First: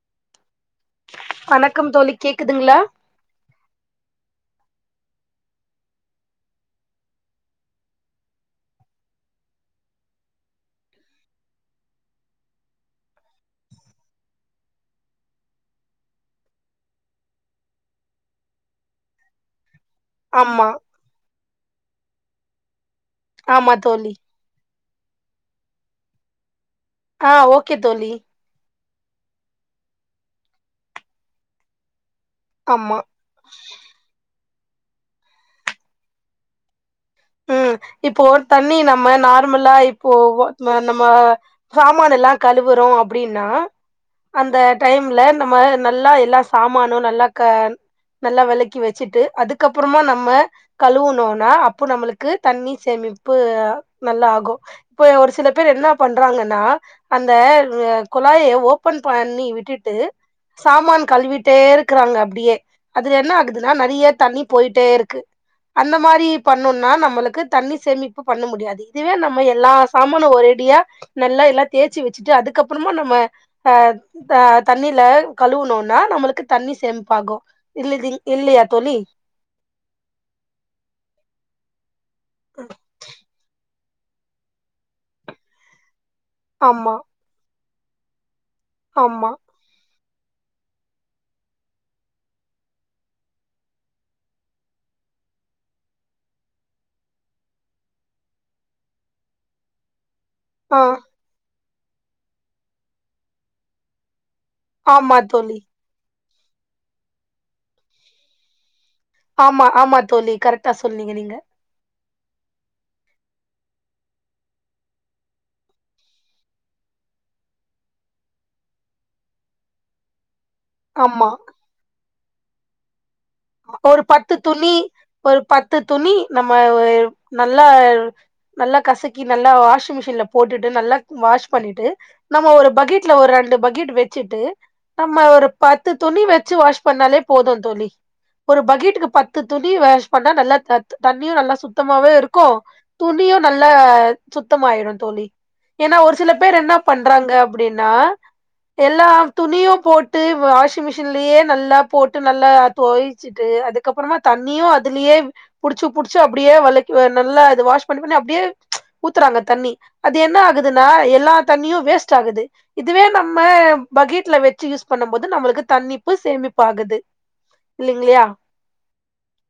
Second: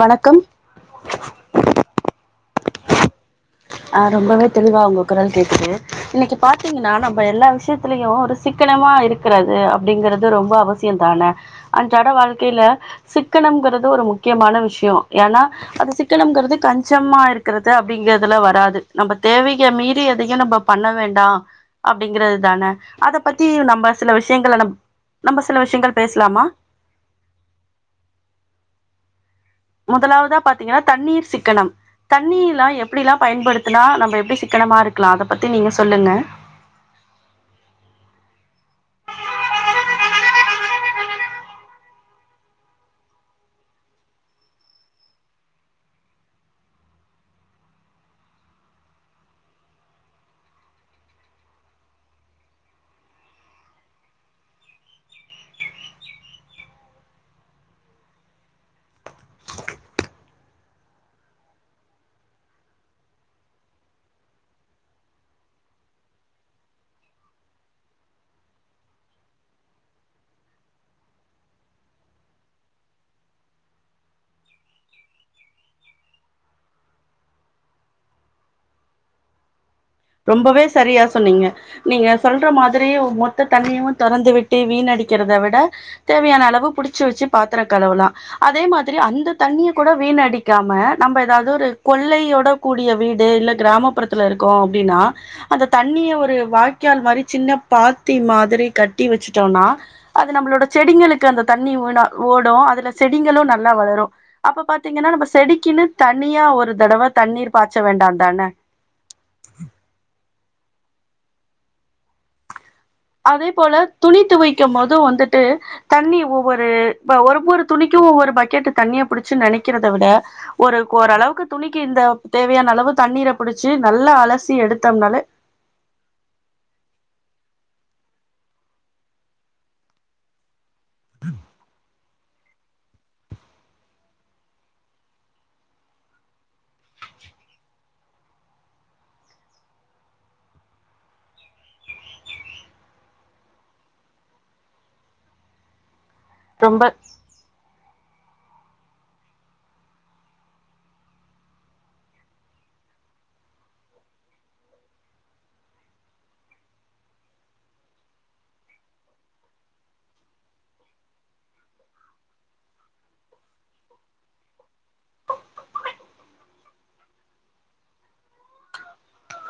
வணக்கம் வணக்கம் தோழி கேக்குதுங்களா ஆஹ் ரொம்பவே தெளிவா உங்க குரல் கேட்டுது இன்னைக்கு பாத்தீங்கன்னா நம்ம எல்லா விஷயத்திலயு ஒரு சிக்கனமா இருக்கிறது அப்படிங்கறிறது ரொம்ப அவசியம் தானே அன்றாட வாழ்க்கையில சிக்கனம்ங்கிறது ஒரு முக்கியமான விஷயம் ஏன்னா அது சிக்கனங்கிறது கஞ்சமா இருக்கிறது அப்படிங்கறதுல வர. து நம்ம தேவைய மீறி எதையும் நம்ம ஆமா பண்ண வேண்டா அப்படிங்கறது தான அத பத்தி ஆமா நம்ம தோழி சில விஷயங்களை நம். நம்ம சில விஷயங்கள் பேசலாமா. ஆஹ் ஓகே தோழி முதலாவதா பாத்தீங்கன்னா தண்ணீர் சிக்கனம். தண்ணி எல்லா ஆமா எப்படி எல்லா பயன்படுத்தினா நம்ம எப்படி. க்கணமா இருக்கலா அத பத்தி நீங்க சொல்லுங்க. உம் இப்போ தண்ணி நம்ம நார்மலா இப்போ நம்ம சாமான் எல்லா கழுவுறோம் அப்படின்னா அந்த டைம்ல நம்ம நல்லா எல்லா சமானும் நல்லா நல்லா விளக்கி வச்சுட்டு அதுக்கப்புறமா நம்ம கழுவுனும்னா அப்போ நம்மளுக்கு. தண்ணி சேமிப்பு நல்லா ஆகு இப்ப ஒரு சில பேர் என்ன பண்றாங்கன்னா அந்த குழாய ஓப்பன் பண்ணி விட்டுட்டு சாமான் கழுவிட்டே இருக்கறாங்க அப்படியே அதுல என்ன ஆகுதுன்னா நிறைய தண்ணி போயிட்டே இருக்கு அந்த மாதிரி பண்ணும்னா நம். நம்மளுக்கு தண்ணி சேமிப்பு பண்ண முடியாது இதுவே நம்ம எல்லா சாமானும் ஒரடியா நல்லா எல்லா தேய்சச்சு வச்சுட்டு அதுக்கப்புறமா நம்ம அஹ் ஆஹ் தண்ணில கழுவுணும்னா நம்மளுக்கு தண்ணி சேமிப்பாகு இல்ல இல்லையா தோழி ரொம்பவே சரியா சொன்னீங்க நீங்க சொல்ற மாதிரி மொத்த தண்ணியும் தறந்து விட்டு வீணடிக்கிறத விட. தேவையான அளவு ஆமா புடிச்சு வச்சு பாத் பத்தர கழவுலாம். அதே மாதிரி ஆமா அந்த தண்ணிய கூட. வீண அடிக்காம நம்ம ஏதாவது ஒரு கொள்ளையோட கூடிய வீடு இல்ல கிராமப்புறத்துல இருக்கோ. அப்படின்னா அந்த தண்ணிய ஒரு வாய்கால் மாதிரி சின்ன பாத்தி மாதிரி கட்டி வச்சுட்டோம்னா. அது நம்மளோட ஆ செடிங்களுக்கு அந்த. தண்ணி ஊனா ஓடும் அதுல செடிங்களு நல்லா வளரு அப்ப பாத்தீங்கன்னா ஆமா நம்ம தோழி செடிக்குன்னு தண் தனியா ஒரு தடவ தண்ணீர் பாய்ச்ச வேண்டாந்தானே ஆமா ஆமா தோழி கரெக்டா சொன்னீங்க நீங்க அதே போல துணி துவைக்கும் போதும் வந்துட்டு தண்ணி ஒவ்வொரு ஒவ்வொரு துணிக்கும் ஒவ்வொரு பக்கெட் தண்ணிய புடிச்சு நினைக்கிறத விட ஒரு ஆமா ஓரளவுக்கு துணிக்கு இந்த தேவையான அளவு தண்ணீர புடிச்சு ஒரு நல்லா பத்து அலசி துணி எடுத்தோம்னாலே ஒரு பத்து துணி நம்ம ஒரு நல்லா நல்லா கசக்கி நல்லா வாஷிங் மிஷின்ல போட்டுட்டு நல்லா வாஷ் பண்ணிட்டு நம்ம ஒரு பக்கெட்ல ஒரு ரெண்டு பக்கெட் வச்சுட்டு நம்ம ஒரு பத்து துணி வச்சு வாஷ் பண்ணாலே போது தோழி ஒரு பக்கீட்டுக்கு பத்து துணி வாஷ் பண்ணா நல்லா தண்ணியு நல்லா சுத்தமாவே இருக்கு துணியு நல்லா சுத்தமாயிரும் தோழி ஏன்னா ஒரு சில சில பேர் என்ன ரொம்ப பண்றாங்க அப்படின்னா எல்லார் துணியு போட்டு வாஷிங் மிஷின்லயே நல்லா போட்டு நல்லா தோயச்சுட்டு அதுக்கப்புறமா தண்ணியு அதுலயே புடிச்சு புடிச்சு அப்படியே விளக் நல்லா அது வாஷ் பண்ணி பண்ணி அப்படியே ஊத்துறாங்க தண்ணி அது என்ன ஆகுதுன்னா எல்லா தண்ணியு வேஸ்ட் ஆகுது இதுவே நம்ம பக்கெட்ல வச்சு யூஸ் பண்ணு போது நம்மளுக்கு தண்ணிப்பு சேமிப்பு ஆகுது இல்லைங்களையா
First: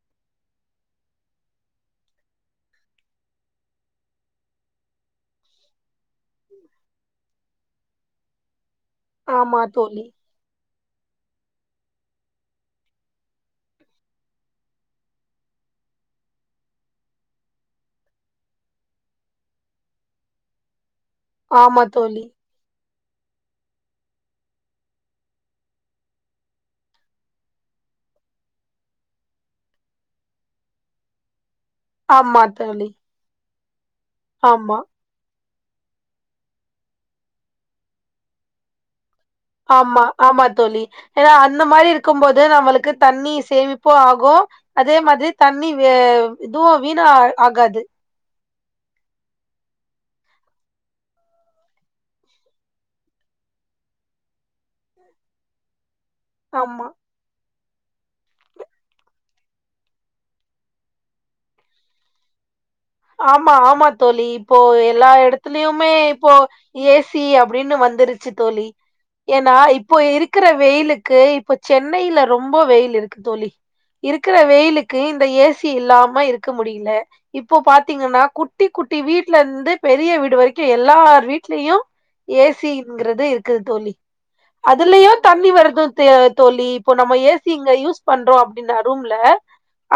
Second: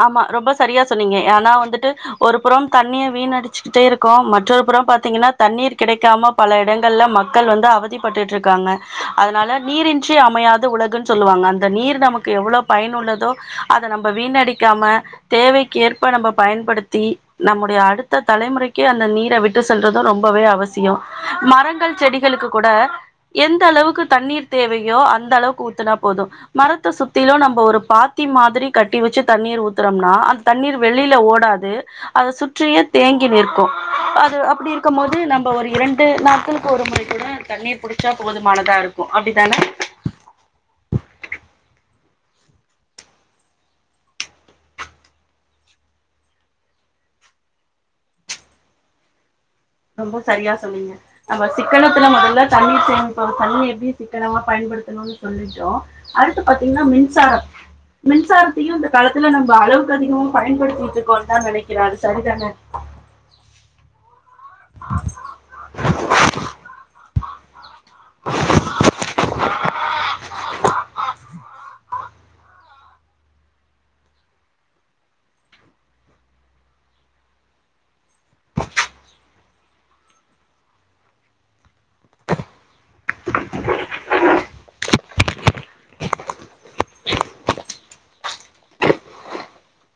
ஆமா ரொம்ப சரியா சொன்னீங்க ஆனா வந்துட்டு ஒரு புறம் தண்ணிய வீணடிச்சுக்கிட்டே இருக்கோ மற்றொரு புறம் பாத்தீங்கன்னா தண்ணீர் கிடைக்காம பல இடங்கள்ல மக்கள் வந்து அவதிப்பட்டுட்டு இருக்காங்க அதனால ஆமா தோழி நீரின்றி அமையாது உலகு சொல்லுவாங்க அந்த நீர் நமக்கு எவ்வளோ பயன் உள்ளதோ அத நம்ம வீணடிக்க இருக்காம தேவைக்கேற்ப நம்ம பயன்படுத்தி நம்முடைய அடுத்த தலைமுறைக்கே அந்த நீர விட்டு சென்றதும் ரொம்பவே அவசியோ ஆமா மரங்கள் தோழி செடிகளுக்கு கூட எந்த அளவுக்கு தண்ணீர் தேவையோ அந்த அளவுக்கு ஊத்துனா போது மரத்தை சுத்திலும் நம்ம ஒரு பாத்தி மாதிரி கட்டி வச்சு தண்ணீர் ஊத்துறம்னா அந்த தண்ணீர் வெளில ஓடாது அத ஆமா சுற்றியே தோழி தேங்கி நிற்கு அது அப்படி ஆமா இருக்க போது நம்ம இப்ப ஒரு இரண்டு நாட்களுக்கு ஒரு முறைக்கூட தண்ணீர் புடிச்சா போதுமானதா இருக்கு அப்டித்தான ஆமா ஆமா தோழி ஏன்னா அந்த மாரி இருக்கு இருக்கு போது நம்மளுக்கு தண்ணி சேமிப்போ ஆகு அதே மாதிரி தண்ணி வே இதுவு வீணா ஆகாது ரொம்ப சரியா சொன்னீங்க நம்ம சிக்கனத்துல முதல்ல தண்ணீர் சேமிப்ப வந்து தண்ணி எப்படி சிக்கனமா பயன்படுத்தணும்னு சொல்லிட்டோ அடுத்து பாத்தீங்கனா ஆமா. மின்சாரம் மின்சாரத்தையும் இந்த காலத்துல நம்ம அளவுக்கு அதிகமா பயன்படுத்திட்டு இருக்கோன்னு தான் நினைக்கிறே அது சரிதான ஆமா ஆமா தோழி இப்போ எல்லா இடத்துலயுமே இப்போ ஏசி அப்டின்னு வந்து வந்துருச்சு தோழி ஏன்னா இப்போ இருக்குற வெயிலுக்கு இப்ப சென்னையில ரொம்ப வெயில் இருக்கு தோழி இருக்கிற வெயிலுக்கு இந்த ஏசி இல்லாம இருக்க முடியல இ இப்போ பாத்தீங்கன்னா குட்டி குட்டி வீட்ல இருந்து பெரிய வீடு வரைக்கு எல்லார் வீட்லயு ஏசிங்கிறது இருக்குது தோழி அதுலயு தண்ணி வருது தோழி இப்போ நம்ம ஏசி இங்க யூஸ் பண்றோ அப்படின்னா ரூம்ல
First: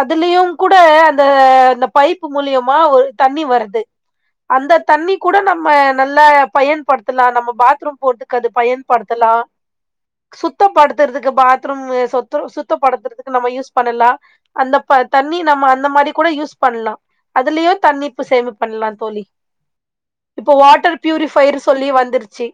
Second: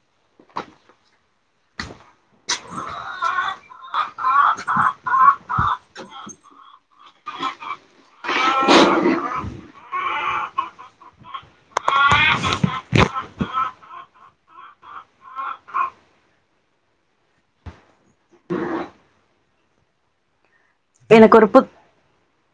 அதுலயு கூட அந்த அந்த பைப் மூலியமா ஒரு தண்ணி வருது அதுலயோ தண்ணிப்பு சேமிப்பு பண்ணலா தோழி இப்போ வாட்டர் எனக்கு ஒரு பியூரிஃபயர் புத் சொல்லி வந்துருச்சு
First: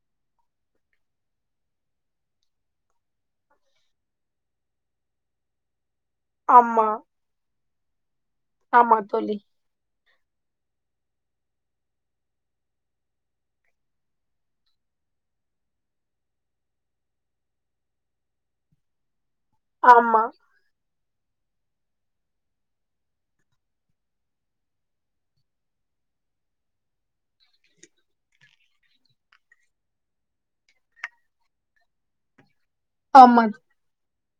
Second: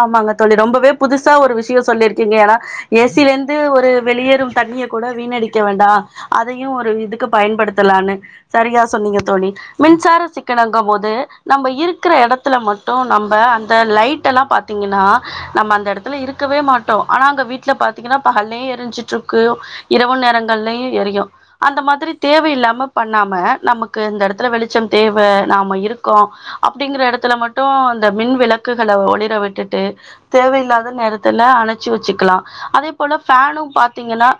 ஆமாங்க தோழி ரொம்பவே புதுசா ஒரு விஷயம் சொல்லிருக்கீங்க ஏன்னா ஏசில இருந்து ஒரு வெளியேறு தண்ணிய கூட வீணடிக்க வேண்டா அதையு ஆமா ஒரு இதுக்கு பயன்படுத்த தலான்னு சரியா சொன்னீங்க தோழி மின்சார சிக் கிணங்கும் போது நம்ம இருக்கிற இடத்துல மட்டும் நம்ம அந்த லைட் எல்லா பார்த்து பாத்திஙீகனா நம்ம அந்த இடத்துல இருக்கவே மாட்டோ ஆனா அங்க வீட்டுல பாத்தீங்கன்னா பகலே எரிஞ்சிட்டு இரு இரவு ஆமா நேரங்கலுயு எரியு அந்த மாதிரி தேவையில்லாம பண்ணாம நமக்கு இந்த இடத்துல வெளிச்சம் தேவ நாம இருக்கோ அப்படிங்கிற இடத்துல மட்டும் அந்த மின் விளக்குகளை ஒளிர விட்டு விட்டுட்டு தேவையில்லாத நேரத்துல அணைச்சி வச்சுக்கலா அதே போல ஆமா ஃபேனும் பாத்தீங்கன்னா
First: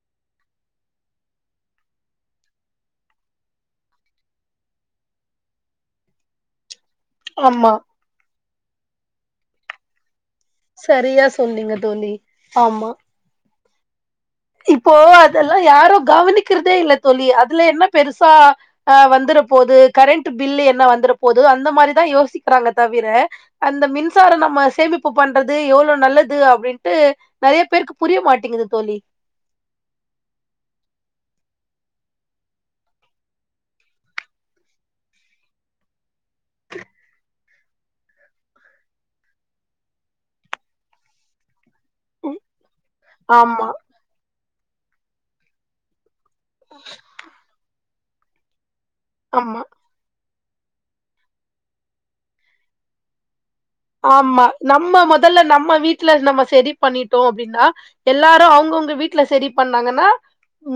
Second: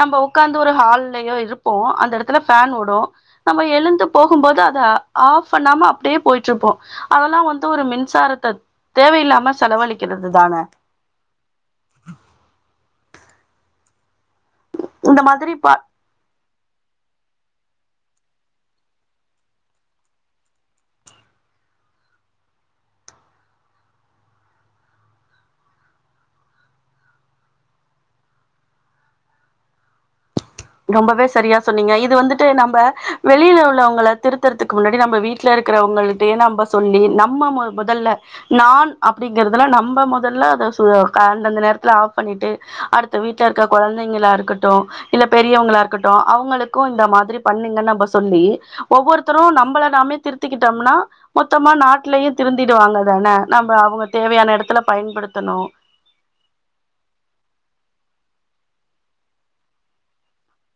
நம்ம உட்காந்து ஒரு ஹால்லயோ இருப்போ அந்த இடத்துல ஃபேன் ஓடும் நம்ம எழுந்து போகு போது அதை ஆஃப் பண்ணாம அப்படியே போயிட்டு இருப்போ அதெல்லாம் வந்து ஆமா ஒரு மின்சாரத்தை தேவையில்லாம செலவழிக்கிறது தான சரியா சொன்னீங்க தோழி ஆமா இப்போ இந்த மாதிரி அதெல்லா பா யாரோ கவனிக்கிறதே இல்ல தோழி அதுல என்ன பெருசா அஹ் வந்துற போது கரண்ட் பில் என்ன வந்துற போகுது அந்த மாதிரிதான் யோசிக்கிறாங்க தவிர அந்த மின்சாரம் நம்ம சேமிப்பு பண்றது எவ்வளவு நல்லது அப்படின்ட்டு நிறைய பேருக்கு புரிய மாட்டேங்குது தோழி ரொம்பவே சரியா சொன்னீங்க இது வந்துட்டு நம்ம வெளியில உள்ளவங்கள திருத்துறதுக்கு முன்னாடி நம்ம வீட்டுல இருக்கிறவங்களுக்கு நம்ம சொல்லி நம்ம முதல்ல நான் அப்படிங்கறதுல நம்ம முதல்ல அத அந்தந்த நேரத் ஆப் ம், பண்ணிட்டு அடுத்த வீட்டுல இருக்க ஆமா குழந்தைங்களா இருக்க இல்ல பெரியவங்களா இருக்கட் ட்டு அவங்களுக்கும் இந்த மாதிரி பண்ணீங்கன்னு நம்ம சொல்லி ஒவ்வொருத்தரும் ஆமா நம்மளை நாமே திரு க்கிட்டோம்னா மொத்தமா நாட்டலயே திருந்திடுவாங்க தானே ஆமா நம்ம முதல்ல நம்ம வீட்டுல நம்ம செரி பண்ணிட்டோம் அப்படின்னா எல்லா அவங்கவுங்க வீட்டுல சரி பண்ணாங்கன்னா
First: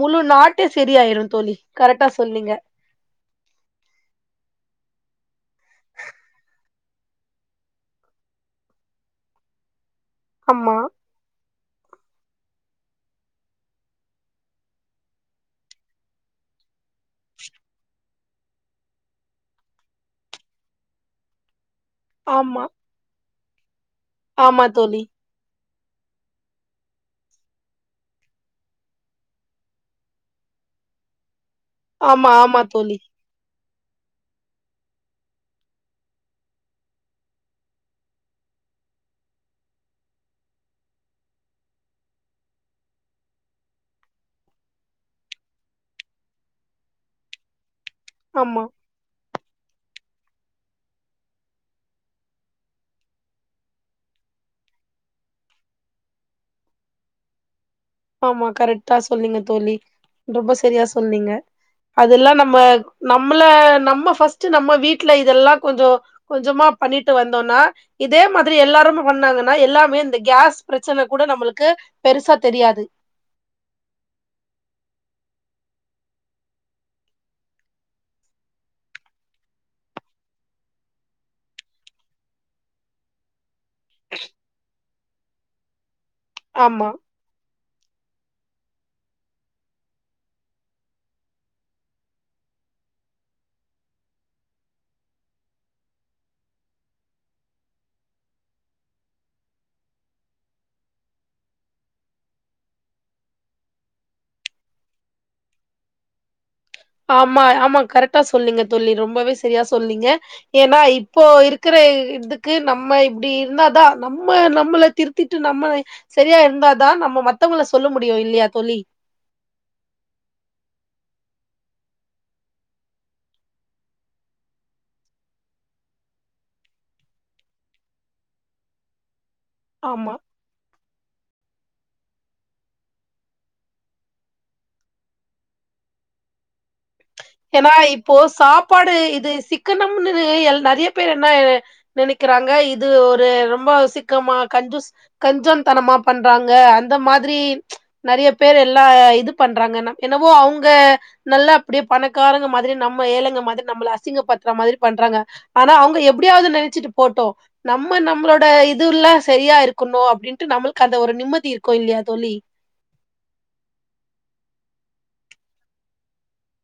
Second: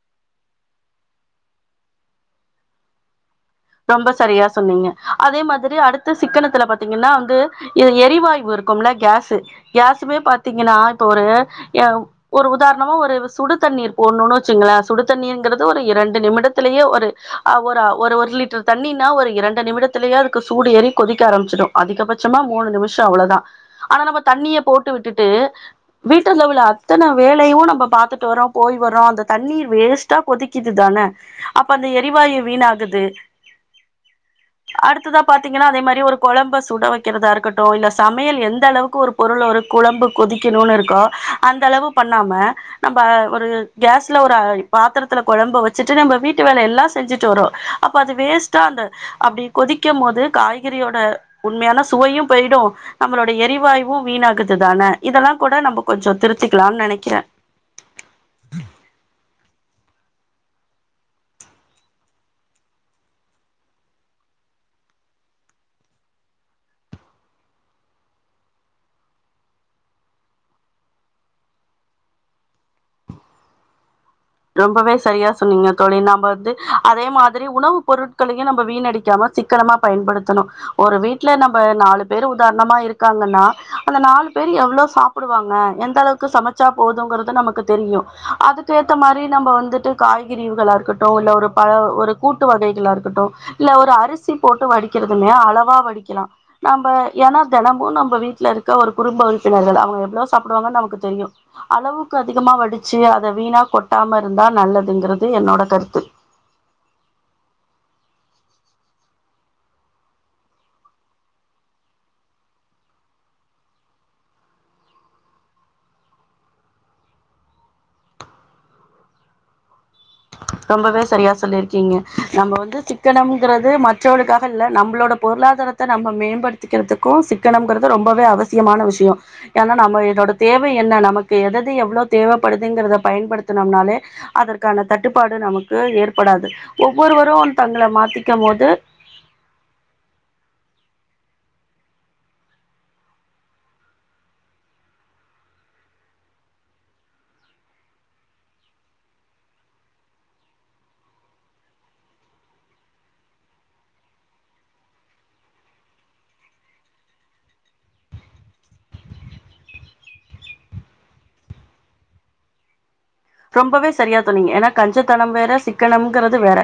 முழு நாட்டே சரி ஆயிரு தோழி கரெக்டா சொன்னிங்க ரொம்ப சரியா சொன்னீங்க அதே மாதிரி அடுத்து சிக்கனத்துல பாத் த்தீங்கன்னா வந்து இது எரிவாயு இருக்கும்ல கேசு கேசுமே பாத்தீங்கன்னா ஆமா இப்ப ஒரு ஒரு உதாரணமா ஒரு சுடு தண்ணீர் போடணும்னு வச்சுங்களே சுடுதண்ணீர்ங்கிறது ஒரு இரண்டு நிமிடத்திலேயே ஒரு ஒரு [unintelligible] தண்ணீனா ஒரு இரண்டு நிமிடத்திலேயே அதுக்கு சூடு ஏறி கொதிக்க ஆரம்பிச்சிடு அதிகபட்சமா ஆமா மூணு நிமிஷம் அவ்வளோதான் ஆனா நம்ம தண்ணிய ஆமா போட்டு தோழி விட்டுட்டு வீட்டுல உள்ள அத்தனை வேலையு நம்ம பார்த்துட்டு வரோம் போய் வரோம் அந்த தண்ணீர் வேஸ்ட்டா கொதிக்குது தானே அப்ப அந்த ஆமா எரிவாயு ஆமா வீண் தோழி ஆகுது அடுத்ததா பாத்தீங்கன்னா அதே மாதிரி ஒரு குழம்ப சுட வைக்கிறதா இருக்கட்டு இல்ல சமையல் எந்த அளவுக்கு ஒரு பொருள் ஒரு குழம்பு கொதிக்கணும்னு இருக்கோ அந்த அளவு பண்ணாம நம்ம ஒரு கேஸ்ல ஒரு பாத்திரத்துல குழம்பு வச்சுட்டு நம்ம வீட்டு வேலை எல்லாம் செஞ்சுட்டு வரோம் அப்ப ஆமா வேஸ்ட்டாந்த அப்படி கொதிக்கும் போது காய்கறியோட உண்மையான சுவையும் போயிடும் நம்மளோடைய எரிவாயும் வீணாகுதுதானே இதெல்லாம் கூட நம்ம கொஞ்ச திருத்திக்கலாம்னு நினைக்கிறேன் ஆமா கரெக்டா சொன்னீங்க தோழி ரொம்ப சரியா சொன்னீங்க அதெல்லாம் நம்ம நம்மள நம்ம ஃபஸ்ட் நம்ம வீட்டுல இதெல்லாம் கொஞ்சம் கொஞ்சமா பண்ணிட்டு வந்தோம்னா இதே மாதிரி எல்லாருமே பண்ணாங்கன்னா எல்லாமே இந்த கேஸ் பிரச்சனை கூட நம்மளுக்கு பெருசா தெரியாது ரொம்பவே சரியா சொன்னீங்க தோழி நம்ம வந்து அதே மாதிரி உணவு பொருட்களையும் நம்ம வீணடிக்காம சிக்கனமா பயன்படுத்தணு ஒரு வீட்டுல நம்ம நாலு பேர் உதாரணமா இருக்காங்கன்னா அந்த நாலு பேர் எவ்வளவு சாப்பிடுவாங்க எந்த அளவுக்கு சமைச்சா ஆமா போதும்ங்கறது நமக்கு தெரியும் அதுக்கு த்து மாதிரி நம்ம வந்துட்டு காய்கறிகளா இருக்கட்டும் இல்ல ஒரு பல ஒரு கூட்டு வகைகளா இருக்கட்டு இல்ல ஒரு அரிசி போட்டு வடிக்கிறதுல்லய அளவா வடிக்கலாம் நம்ம ஏன்னா தினமும் நம்ம வீட்டுல இருக்க ஒரு குடும்ப உறுப்பினர்கள் அவங்க எவ்வளோ சாப்பிடுவாங்கன்னு நமக்கு தெரியு அளவுக்கு அதிகமா வடிச்சு அதை வீணா- கொட்டாம இருந்தா நல்லதுங்கிறது என்னோட கருத்து ஆமா ஆமா கரெக்டா சொன்னீங்க தோழி ரொம்பவே சரியா சொன்னீங்க ஏன்னா இப்போ இருக்கிற இதுக்கு நம்ம இப்படி இருந்தாதா நம்ம நம்மளை திருத்திட்டு நம்ம சரியா இருந்தாதா நம்ம மத்தவங்கள சொல்ல முடியு இல்லையா தோழி ரொம்பவே சரியா சொல்லியிருக்கீங்க நம்ம வந்து சிக்கனம்ங்கிறது மற்றவர்களுக்காக இல் நம்மளோட பொருளாதாரத்தை நம்ம மேம்படுத்திக்கிறதுக்கும் சிக்கனம்ங்கிறது ரொம்பவே அவசியமான விஷயம் ஏன்னா நம்ம ஆமா இதோட தேவை என்ன நமக்கு எத எவ்வளவு தேவைப்படுதுங்கிறத பயன்படுத்தனும்னாவே அதற்கான தட்ட- ப்பாடு நமக்கு ஏற்படாது ஒ ஏன்னா இப்போ சாப்பாடு இது சிக்கனம்னு நிறைய பேர் என்ன நினைக்கிறாங்க இது ஒரு ரொம்ப சிக்கமா கஞ்சுஷ் கஞ்சன்தனமா பண்றாங்க அந்த மாதிரி நிறைய பேர் எல்லா இது பண்றாங்க என்னவோ அவங்க நல்லா அப்படிய- பணக்காரங்க மாதிரி நம்ம ஏழைங்க மாதிரி நம்மளை அசிங்க பத்துற மாதிரி பண்றாங்க ஆனா அவங்க எப்படியாவது நினைச்சிட்டு போட்டு நம்ம நம்மளோட இதுவ் ல எல்லா சரியா இருக்கணு அப்படின்ட்டு நம்மளுக்கு அந்த ஒரு நிம்மதி இருக்கும் இல்லையா தோழி ரொம்பவே சரியா சொன்னீங்க ஏன்னா கஞ்சத்தனம் வேற சிக்கனம்ங்கிறது வேற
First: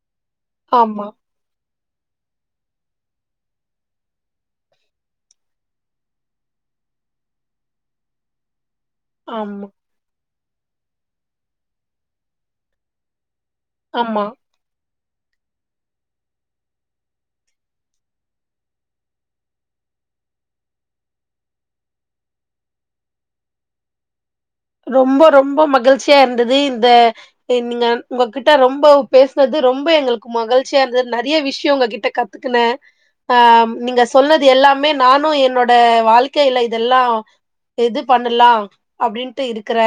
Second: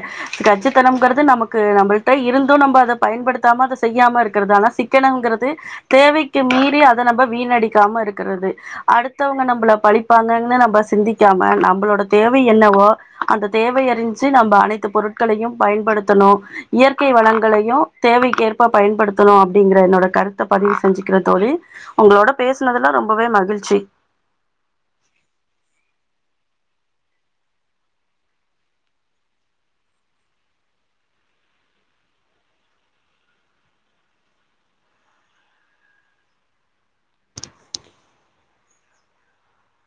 ஆமா கஞ்சத்தனம்ங்கிறது நமக்கு நம்மளுக்கு இருந்து நம்ம அதை பயன்படுத்தாம அதை செய்யாம இருக்கிறது ஆனா சிக்கனங்கிறது தேவைக்கு மீறி அதை நம்ம வீணடிக்காம இருக்கிறது அடுத்தவங்க ஆமா நம்மளை பலிப்பாங்கன் ன்ன நம்ப சிந்திக் க்காம நம்மளோட தேவை என்னவோ அந்த தேவை ஆமா அறிஞ்சு நம்ம அனைத்து பொருட் ட்களையும் பயன்படுத்தணு இயற்கை வளங்களையும் தேவைக்கேற்ப பயன்படுத்தணு அப்படிங்கிற என்னோட கருத்தை பதிவு செஞ்சுக்கிறேன் தோழி உங்களோட பேசினதுல ரொம்பவே மகிழ்ச்சி ரொம்ப ரொம்ப மகிழ்ச்சியா இருந்தது இந்த நீங்க உங்ககிட்ட ரொம்ப பேசினது ரொம்ப எங்களுக்கு மகிழ்ச்சியா இருந்தது நிறைய விஷயம் உங்ககிட்ட கத்துக்கனேன் ஆஹ் நீங்க சொன்னது எல்லாமே நானும் என்னோட வாழ்க்கையில இதெல்லா இது பண்ணலா அப்படின்னு இருக்கற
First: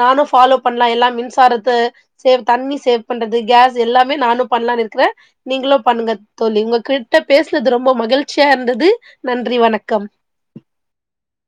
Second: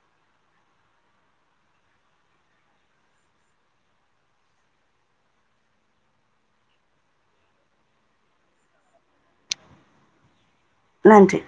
நானும் ஃபாலோ பண்ணலா எல்லாம் மின்சாரத்தை சேவ் தண்ணி சேவ் பண்றது கேஸ் எல்லாமே நானும் பண்ணலாம்னு இருக்கிறேன் நீங்களு பண்ணுங்க தோழி உங்க கிட்ட பேசனது ரொம்ப மகிழ்ச்சியா இருந்தது நன்றி வணக்கம் நன்றி